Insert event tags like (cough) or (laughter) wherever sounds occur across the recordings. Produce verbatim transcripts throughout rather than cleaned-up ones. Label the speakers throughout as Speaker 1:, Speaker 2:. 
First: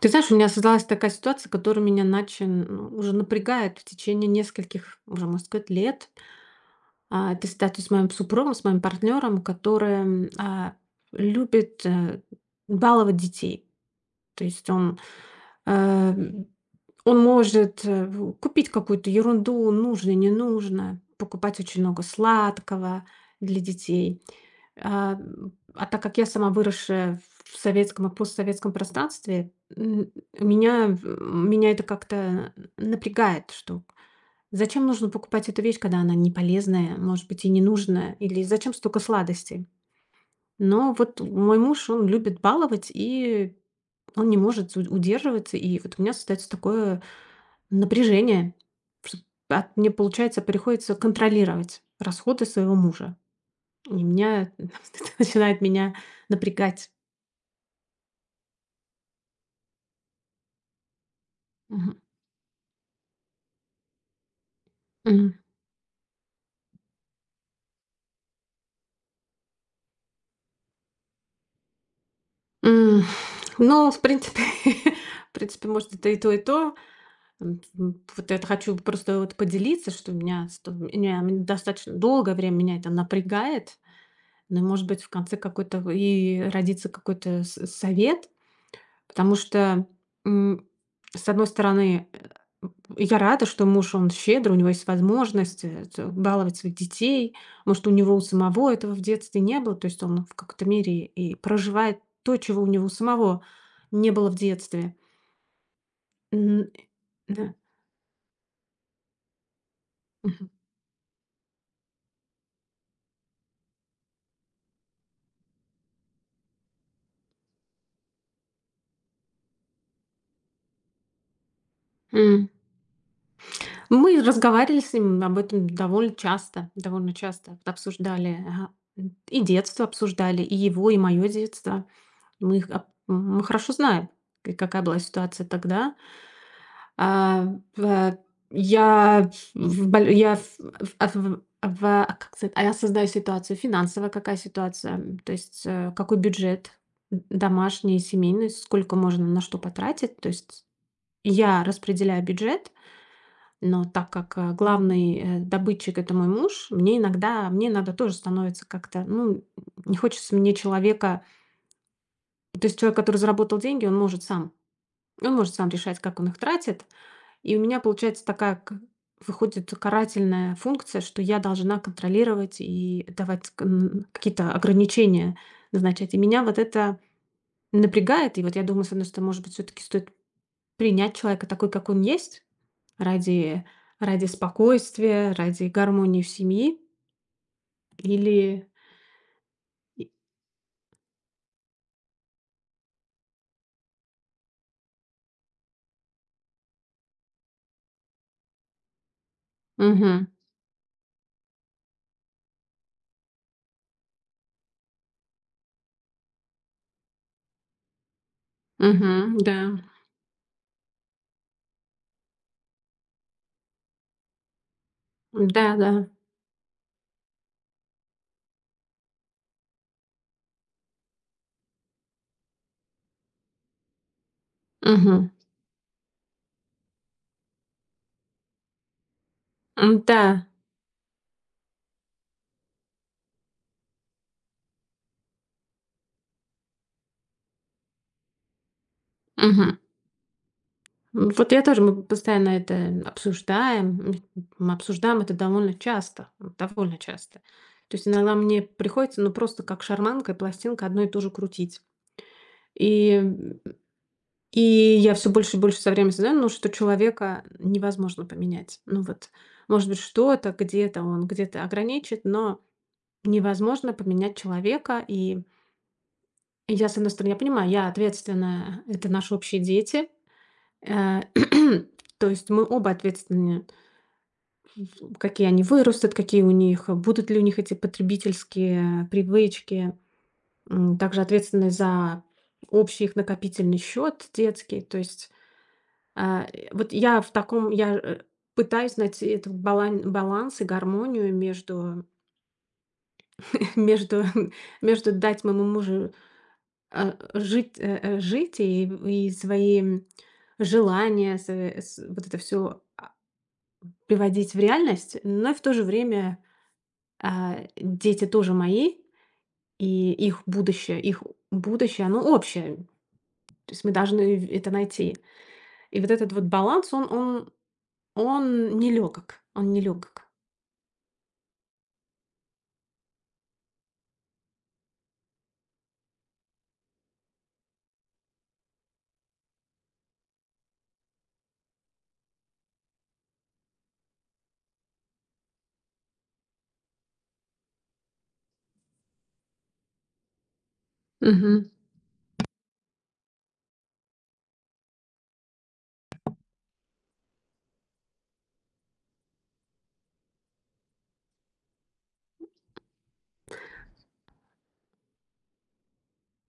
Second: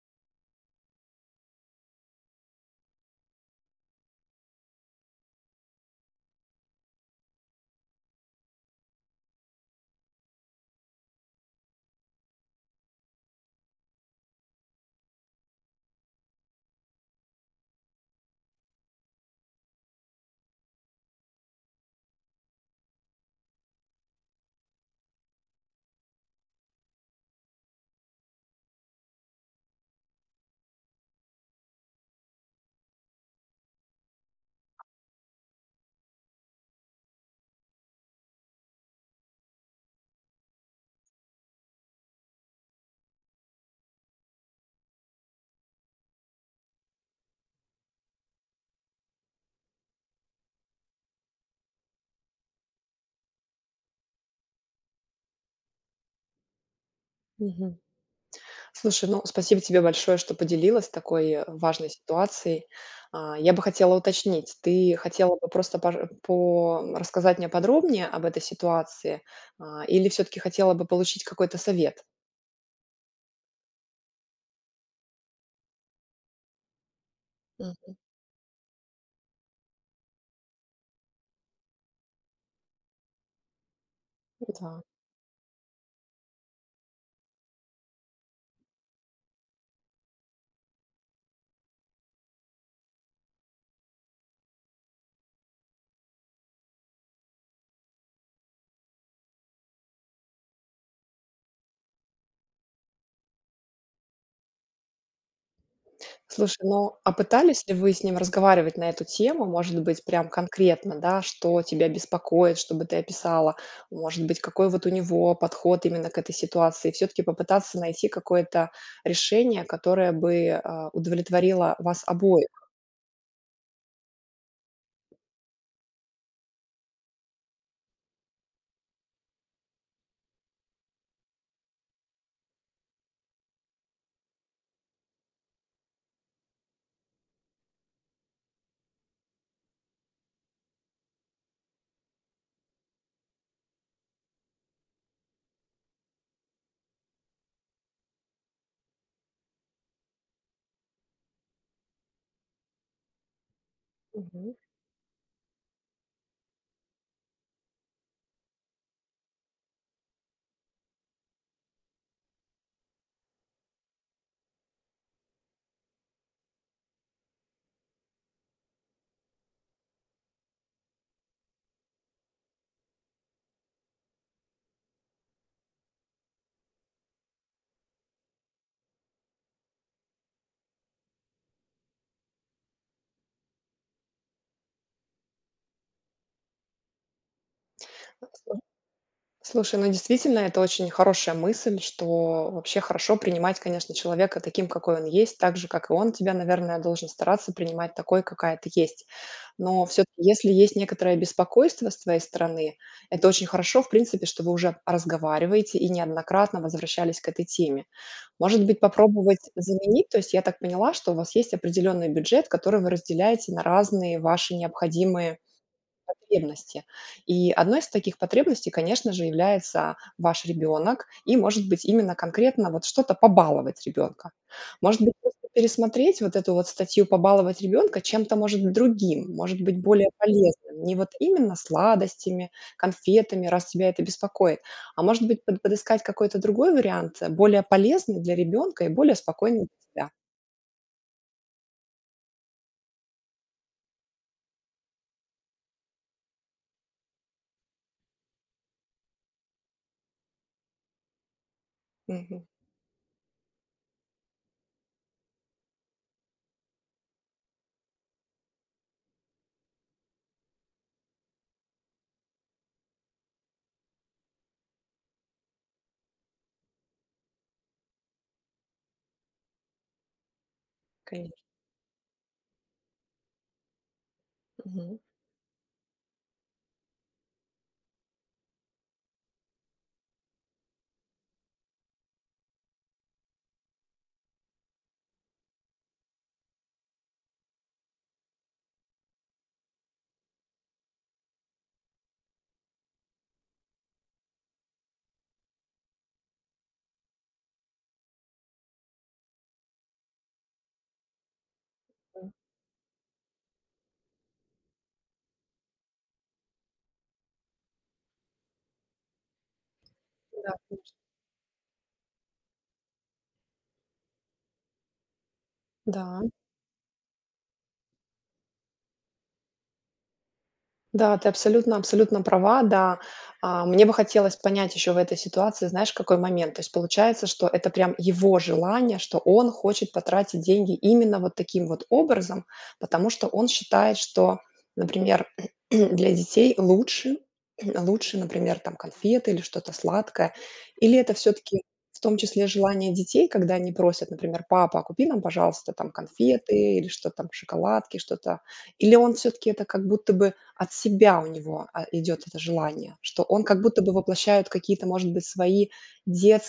Speaker 1: Ты знаешь, у меня создалась такая ситуация, которая меня начин ну, уже напрягает в течение нескольких, уже, можно сказать, лет. А, Это ситуация с моим супругом, с моим партнером, который м, а, любит э, баловать детей. То есть он э, он может, э, в купить какую-то ерунду, нужно, не нужно, покупать очень много сладкого для детей. А, м, а так как я сама выросшая в советском и постсоветском пространстве, м, меня м, меня это как-то напрягает, что зачем нужно покупать эту вещь, когда она не полезная, может быть, и не нужная, или зачем столько сладостей. Но вот мой муж, он любит баловать, и он не может у удерживаться, и вот у меня создается такое напряжение. Чтоб от мне, получается, приходится контролировать расходы своего мужа. И меня (laughs) это начинает меня напрягать.
Speaker 2: Мгм. Слушай, ну, спасибо тебе большое, что поделилась такой э, важной
Speaker 1: Мгм.
Speaker 2: ситуацией. А, Я бы хотела уточнить, ты
Speaker 1: Мгм.
Speaker 2: хотела бы просто пож- э, по... рассказать мне подробнее об этой ситуации, а, или все-таки хотела бы получить какой-то совет?
Speaker 1: М. Ну, в принципе, (laughs) в принципе, может, это и то, и то. М,
Speaker 2: М.
Speaker 1: м, вот это хочу просто вот поделиться, что меня, что меня достаточно долгое время меня это напрягает. Но,
Speaker 2: Да.
Speaker 1: может быть, в конце какой-то и родится какой-то с совет, Потому что, м, с одной стороны, э, я рада, что муж, он щедрый, у него есть возможность, э, т баловать своих детей. Может, у него у самого этого в детстве не было, то есть он в какой-то мере и проживает то, чего у него самого не было в детстве.
Speaker 2: Слушай,
Speaker 1: М,
Speaker 2: ну, а
Speaker 1: да.
Speaker 2: пытались ли вы с ним разговаривать на эту тему? Может быть, прям
Speaker 1: Мгм.
Speaker 2: конкретно, да, что тебя беспокоит, чтобы ты описала? Может быть, какой вот у него подход именно к этой ситуации? Все-таки попытаться найти какое-то решение, которое бы а, удовлетворило вас обоих.
Speaker 1: М. Мы разговаривали с ним об этом довольно часто, довольно часто обсуждали, ага, и детство обсуждали, и его, и моё детство. Мы их ап мы хорошо знаем, к какая была ситуация тогда. А, в я в боль я в в а в а, в а как сказать, а я создаю ситуацию финансовая, какая ситуация, м, то есть, э, какой бюджет д домашний, семейный, сколько можно на что потратить. То есть я распределяю бюджет, но так как, э,
Speaker 2: Мгм.
Speaker 1: главный, э, добытчик- это мой муж, мне иногда мне иногда тоже становится как-то, ну, не хочется мне человека. То есть человек, который заработал деньги, он может сам Он может сам решать, как он их тратит. И у меня получается такая к выходит карательная функция, что я должна контролировать и давать к н какие-то ограничения назначать. И меня вот это напрягает. И вот я думаю, с одной стороны, может быть, все таки стоит принять человека такой, как он есть, ради ради спокойствия, ради гармонии в семье. Или
Speaker 2: Слушай, ну
Speaker 1: и
Speaker 2: действительно, это очень хорошая мысль, что вообще хорошо принимать, конечно, человека таким, какой он есть, так же, как и он тебя, наверное, должен стараться принимать такой, какая ты есть. Но все-таки,
Speaker 1: Мгм.
Speaker 2: если есть некоторое беспокойство с твоей стороны, это очень хорошо, в принципе, что вы уже разговариваете и неоднократно возвращались к этой теме. Может быть,
Speaker 1: Мгм.
Speaker 2: попробовать
Speaker 1: Да.
Speaker 2: заменить, то есть я так поняла, что у вас есть определенный бюджет, который вы разделяете на разные ваши необходимые
Speaker 1: Да-да.
Speaker 2: потребности. И одной из таких потребностей, конечно же, является ваш ребенок, и, может быть, именно конкретно вот что-то побаловать ребенка. Может быть,
Speaker 1: Мгм.
Speaker 2: просто пересмотреть вот эту вот статью "побаловать ребенка" чем-то, может, быть, другим, может быть, более
Speaker 1: М-да.
Speaker 2: полезным. Не вот именно сладостями, конфетами, раз тебя это беспокоит, а, может быть, под подыскать какой-то другой вариант, э, более полезный для ребенка и более спокойный
Speaker 1: Мгм.
Speaker 2: для тебя.
Speaker 1: М, Вот я тоже, мы постоянно это обсуждаем, м, мы обсуждаем это довольно часто, м, довольно часто. То есть иногда мне приходится, ну, просто как шарманка и пластинка одно и то же крутить.
Speaker 2: Мгм.
Speaker 1: И, м, и я все больше и больше со временем знаю, ну, что человека невозможно поменять. Ну вот, может быть, что-то где-то он где-то ограничит, но невозможно поменять человека. И я, с одной стороны, я понимаю, я ответственная, это наши общие дети, э,
Speaker 2: Конечно.
Speaker 1: (clears throat) то есть мы оба ответственны.
Speaker 2: Мгм.
Speaker 1: Какие они вырастут, какие у них, э, будут ли у них эти потребительские привычки, м, также ответственность за общий их накопительный счет детский. То есть, а, э, вот я в таком, я э, пытаюсь найти этот балан- баланс и гармонию между, (laughs) между, (laughs) между дать моему мужу э, жить, э, э, жить и, и свои желания, с- э, с- вот это все приводить в реальность, но и в то же время а, дети тоже мои. И их
Speaker 2: Да, конечно.
Speaker 1: будущее, их будущее, оно общее. То есть мы должны в это найти. И вот
Speaker 2: Да.
Speaker 1: этот вот баланс, он он он нелёгок, он нелёгок.
Speaker 2: Да, ты абсолютно абсолютно права, да. А, мне бы хотелось понять еще в этой ситуации, знаешь, какой момент. То есть получается, что это прям его желание, что он хочет потратить деньги именно вот таким вот образом, потому что он считает, что, например, (clears throat) для детей лучше, (clears throat) лучше, например, там конфеты или что-то сладкое. Или это все-таки
Speaker 1: Мгм.
Speaker 2: в том числе желание детей, когда они просят, например, папа, а купи нам, пожалуйста, там конфеты или что там, шоколадки, что-то. Или он все-таки это как будто бы от себя у него, а, идет это желание, что он как будто бы воплощает какие-то, может быть, свои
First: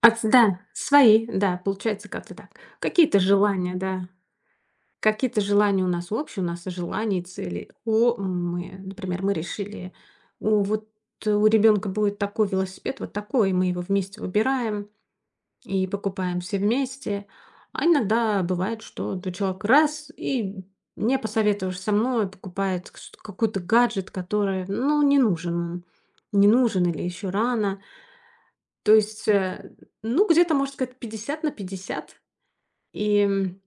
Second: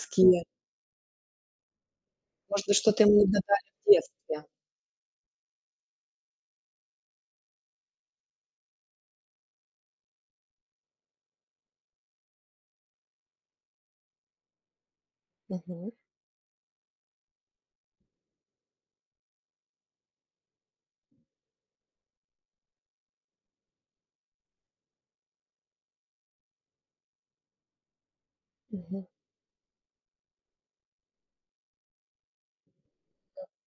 Speaker 1: От да, свои, да, получается как-то так.
Speaker 2: может быть, что-то ему
Speaker 1: Какие-то
Speaker 2: не додали
Speaker 1: желания,
Speaker 2: в
Speaker 1: да.
Speaker 2: детстве.
Speaker 1: Какие-то желания у нас общие, у нас желания и цели. О, мы, например, мы решили, у вот у ребенка будет такой велосипед, вот такой, и мы его вместе выбираем. И
Speaker 2: Мгм.
Speaker 1: покупаем все вместе. А иногда бывает, что вот человек раз и не посоветовавшись со мной, покупает к- ш- какой-то гаджет, который, ну, не нужен он, не нужен или еще рано. То
Speaker 2: Мгм.
Speaker 1: есть, э, ну, где-то, может сказать, пятьдесят на пятьдесят. И, м,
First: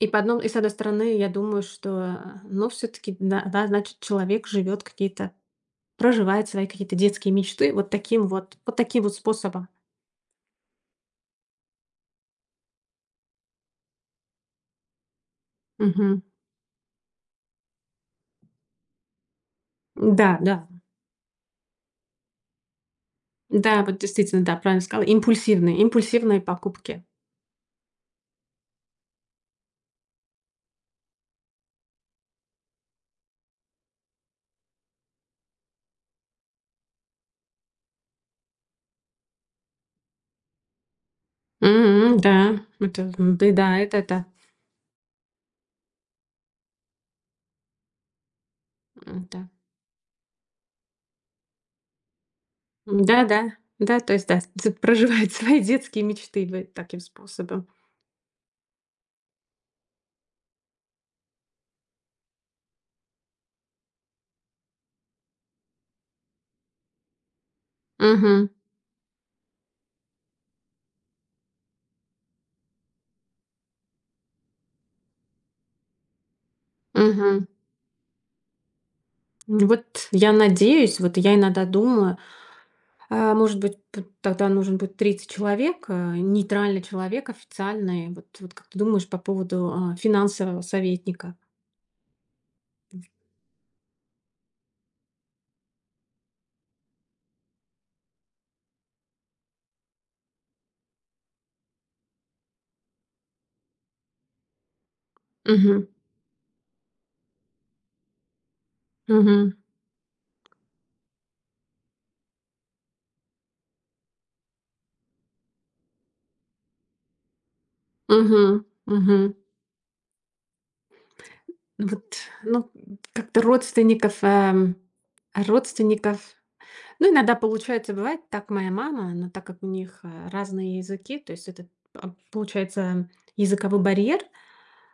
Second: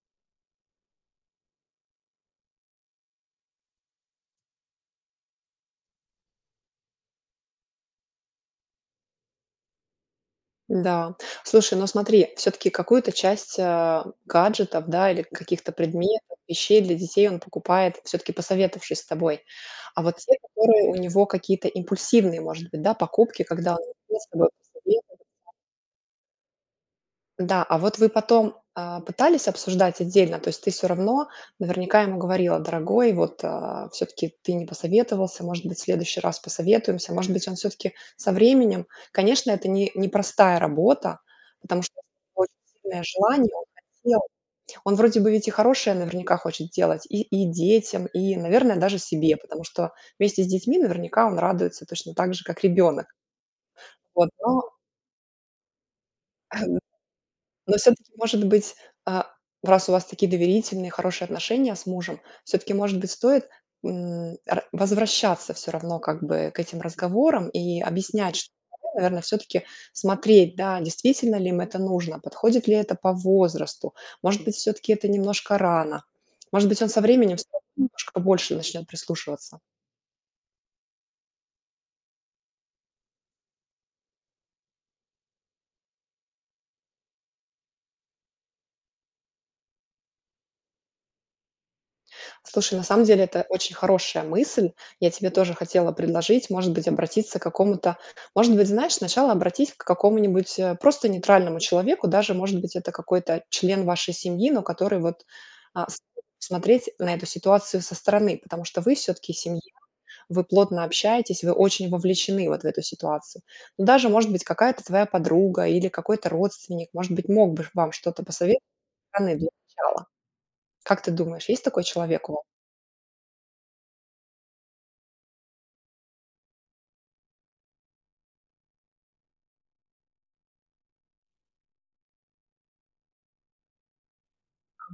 Speaker 1: и, по одном, и с одной стороны, я думаю, что, э, ну, все-таки, да, да, значит, человек живет какие-то, проживает свои какие-то детские мечты вот таким вот, вот таким вот способом.
Speaker 2: Да. Слушай, ну смотри, все-таки какую-то часть, а, гаджетов, да, или каких-то
Speaker 1: Мгм.
Speaker 2: предметов, вещей для детей он покупает, все-таки посоветовавшись с тобой. А вот те,
Speaker 1: Да, да.
Speaker 2: которые у него какие-то импульсивные, может быть, да, покупки, когда он
Speaker 1: Да, вот
Speaker 2: не с
Speaker 1: действительно,
Speaker 2: тобой.
Speaker 1: да, правильно сказала. Импульсивные, импульсивные покупки.
Speaker 2: Да, а вот вы потом, а, пытались обсуждать отдельно? То есть ты все равно наверняка ему говорила: "Дорогой, вот, все таки ты не посоветовался, может быть, в следующий раз посоветуемся". Может быть, он все таки со временем. Конечно, это не непростая работа, потому что
Speaker 1: Мгм,
Speaker 2: очень
Speaker 1: да,
Speaker 2: сильное
Speaker 1: это, м,
Speaker 2: желание, он
Speaker 1: беда, это
Speaker 2: хотел.
Speaker 1: да.
Speaker 2: Он вроде бы ведь и хорошее наверняка хочет делать и и детям, и, наверное, даже
Speaker 1: М,
Speaker 2: себе,
Speaker 1: да.
Speaker 2: потому что вместе с детьми наверняка он радуется точно так же, как ребенок.
Speaker 1: Да-да, да, да, то есть,
Speaker 2: Вот,
Speaker 1: да, (laughs)
Speaker 2: но…
Speaker 1: ц проживает свои детские мечты вы
Speaker 2: (laughs)
Speaker 1: таким способом.
Speaker 2: Но все таки может быть, а, раз у вас такие доверительные, хорошие отношения с мужем, все таки может быть, стоит, м, ра возвращаться все равно как бы к этим разговорам и объяснять,
Speaker 1: Мгм,
Speaker 2: что, наверное, все таки смотреть, да, действительно ли им это нужно, подходит ли это по возрасту, может быть, все таки это немножко рано, может быть, он со временем
Speaker 1: мгм.
Speaker 2: всё равно немножко больше начнет прислушиваться.
Speaker 1: Вот я надеюсь, вот я иногда думаю, а, может быть, т тогда нужен будет третий человек, э, нейтральный человек официальный. Вот вот как ты думаешь по поводу, а, финансового советника?
Speaker 2: Слушай, на самом деле это очень хорошая мысль. Я тебе тоже хотела предложить, может быть, обратиться к какому-то, может быть, знаешь, сначала обратись к какому-нибудь э, просто нейтральному человеку, даже, может быть, это какой-то член вашей семьи, но который вот
Speaker 1: Мгм,
Speaker 2: а, с- смотреть на эту ситуацию со стороны, потому что вы все-таки
Speaker 1: мгм,
Speaker 2: семья, вы плотно общаетесь, вы очень вовлечены вот в эту ситуацию. Но даже, может быть, какая-то твоя подруга или какой-то родственник, может быть, мог бы вам что-то
Speaker 1: мгм,
Speaker 2: посоветовать со
Speaker 1: мгм.
Speaker 2: стороны для начала. Как ты думаешь, есть такой
Speaker 1: Ну вот,
Speaker 2: человек у
Speaker 1: ну, как-то родственников, эм, родственников. Ну, иногда получается, бывает так моя мама, но так как у них э, разные языки, то есть это а, получается языковой барьер,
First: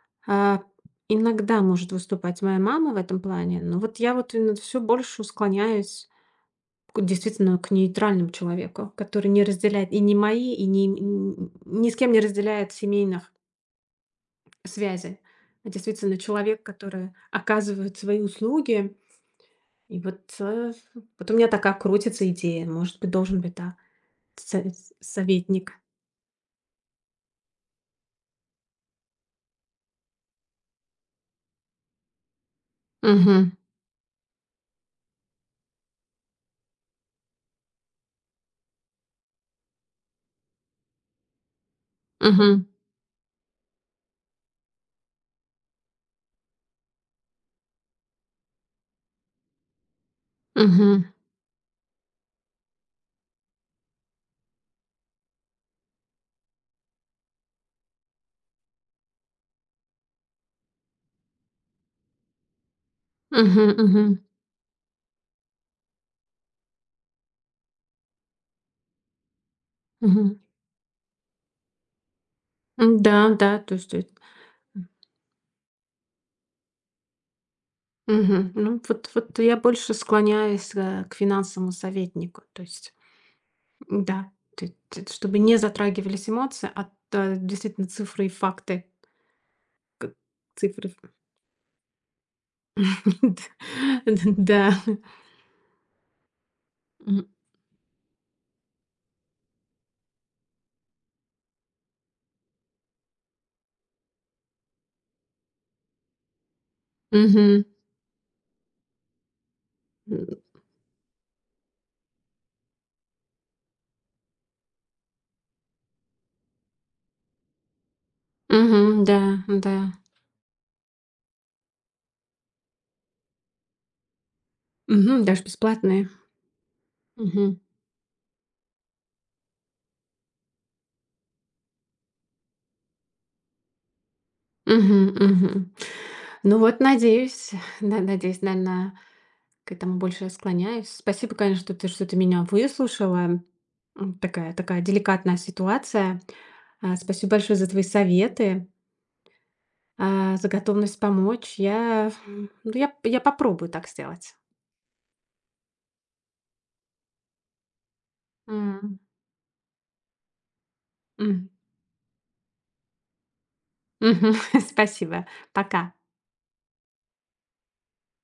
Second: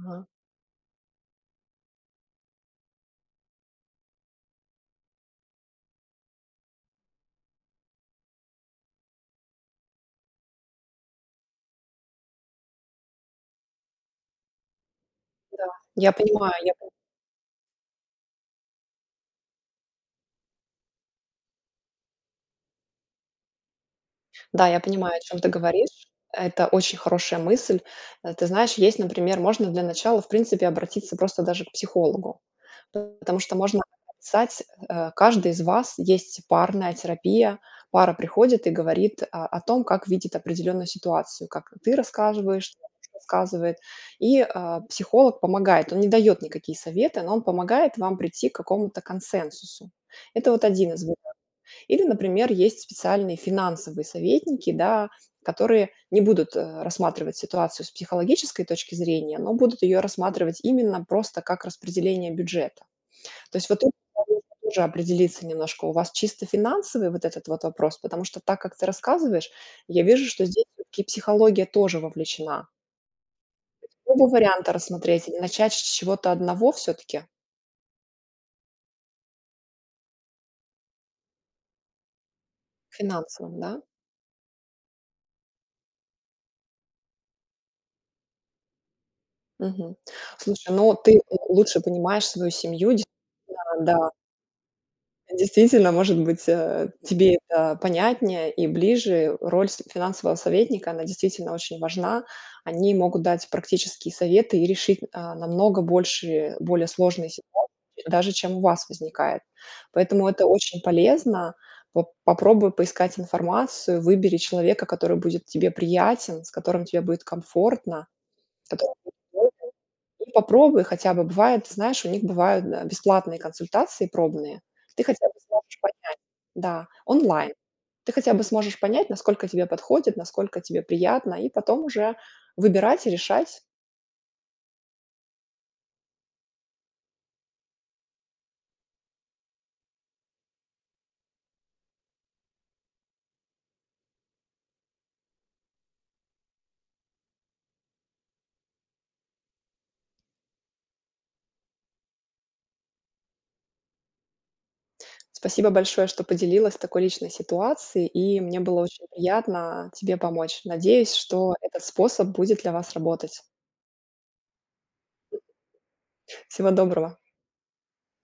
Speaker 2: вас?
Speaker 1: а, иногда может выступать моя мама в этом плане. Но вот я вот все больше склоняюсь к- действительно к нейтральному человеку, который не разделяет и не мои, и не, м, ни с кем не разделяет семейных связей.
Speaker 2: Да,
Speaker 1: А
Speaker 2: я
Speaker 1: Действительно,
Speaker 2: понимаю,
Speaker 1: человек,
Speaker 2: я
Speaker 1: который оказывает свои услуги. И вот, э, вот у меня такая крутится идея. Может быть, должен быть, да, со-
Speaker 2: да, я
Speaker 1: с-
Speaker 2: понимаю, о чем ты
Speaker 1: советник.
Speaker 2: говоришь. Это очень хорошая мысль. Э, ты знаешь, есть, например, можно для начала, в принципе, обратиться просто даже к психологу, потому
Speaker 1: Мгм.
Speaker 2: что можно описать, э, каждый из вас есть парная терапия. Пара приходит и говорит, а, о том, как видит определенную ситуацию, как ты
Speaker 1: Мгм.
Speaker 2: рассказываешь, рассказывает. И, а, психолог помогает. Он не дает никакие советы, но он помогает вам прийти к какому-то консенсусу. Это вот один
Speaker 1: Мгм.
Speaker 2: из… Или, например, есть специальные финансовые советники, да, которые не будут, э, рассматривать ситуацию с психологической точки зрения, но будут ее рассматривать именно просто как распределение бюджета. То
Speaker 1: Мгм.
Speaker 2: есть вот тут
Speaker 1: Мгм.
Speaker 2: нужно тоже определиться немножко. У вас чисто финансовый вот этот вот вопрос? Потому что так, как ты рассказываешь, я вижу,
Speaker 1: Мгм.
Speaker 2: что здесь всё-таки психология тоже вовлечена.
Speaker 1: М, Да, да, то есть э,
Speaker 2: Оба варианта рассмотреть или начать с чего-то одного все-таки?
Speaker 1: мгм. Ну, вот, вот я больше склоняюсь э, к финансовому советнику. То есть,
Speaker 2: Финансовым, да?
Speaker 1: м, да, ты- ты- чтобы не затрагивались эмоции, а э, действительно цифры и факты.
Speaker 2: Мгм.
Speaker 1: к-
Speaker 2: Слушай,
Speaker 1: Цифры.
Speaker 2: ну ты, э, лучше понимаешь свою семью, да.
Speaker 1: (laughs) Да.
Speaker 2: Действительно, может быть, э, тебе это понятнее и ближе. Роль с финансового советника, она действительно очень важна. Они могут дать практические советы и решить, а, намного больше, более сложные
Speaker 1: Мгм.
Speaker 2: ситуации, даже чем у вас возникает. Поэтому это очень полезно. Поп попробуй поискать информацию, выбери человека, который будет тебе приятен, с которым тебе будет комфортно, который
Speaker 1: Мгм.
Speaker 2: будет
Speaker 1: Да,
Speaker 2: удобен.
Speaker 1: да.
Speaker 2: И попробуй хотя бы. Бывает, знаешь, у них бывают, э, бесплатные консультации пробные. Ты
Speaker 1: Мгм,
Speaker 2: хотя бы
Speaker 1: даже
Speaker 2: сможешь,
Speaker 1: бесплатные.
Speaker 2: да, онлайн.
Speaker 1: Мгм.
Speaker 2: Ты хотя бы сможешь понять, насколько тебе подходит, насколько тебе приятно, и потом уже выбирать и решать.
Speaker 1: Мгм, мгм. Ну вот, надеюсь, на надеюсь, наверное, к этому больше склоняюсь. Спасибо, конечно, что ты что ты меня выслушала. М, такая такая деликатная ситуация. А, спасибо большое за твои советы, а, за готовность помочь. Я, м, ну, я я попробую так сделать.
Speaker 2: Спасибо большое, что поделилась такой личной ситуацией, и мне было
Speaker 1: М,
Speaker 2: очень приятно тебе помочь. Надеюсь,
Speaker 1: м.
Speaker 2: что этот способ будет для вас работать.
Speaker 1: Мгм. (laughs) Спасибо. Пока.
Speaker 2: Всего доброго.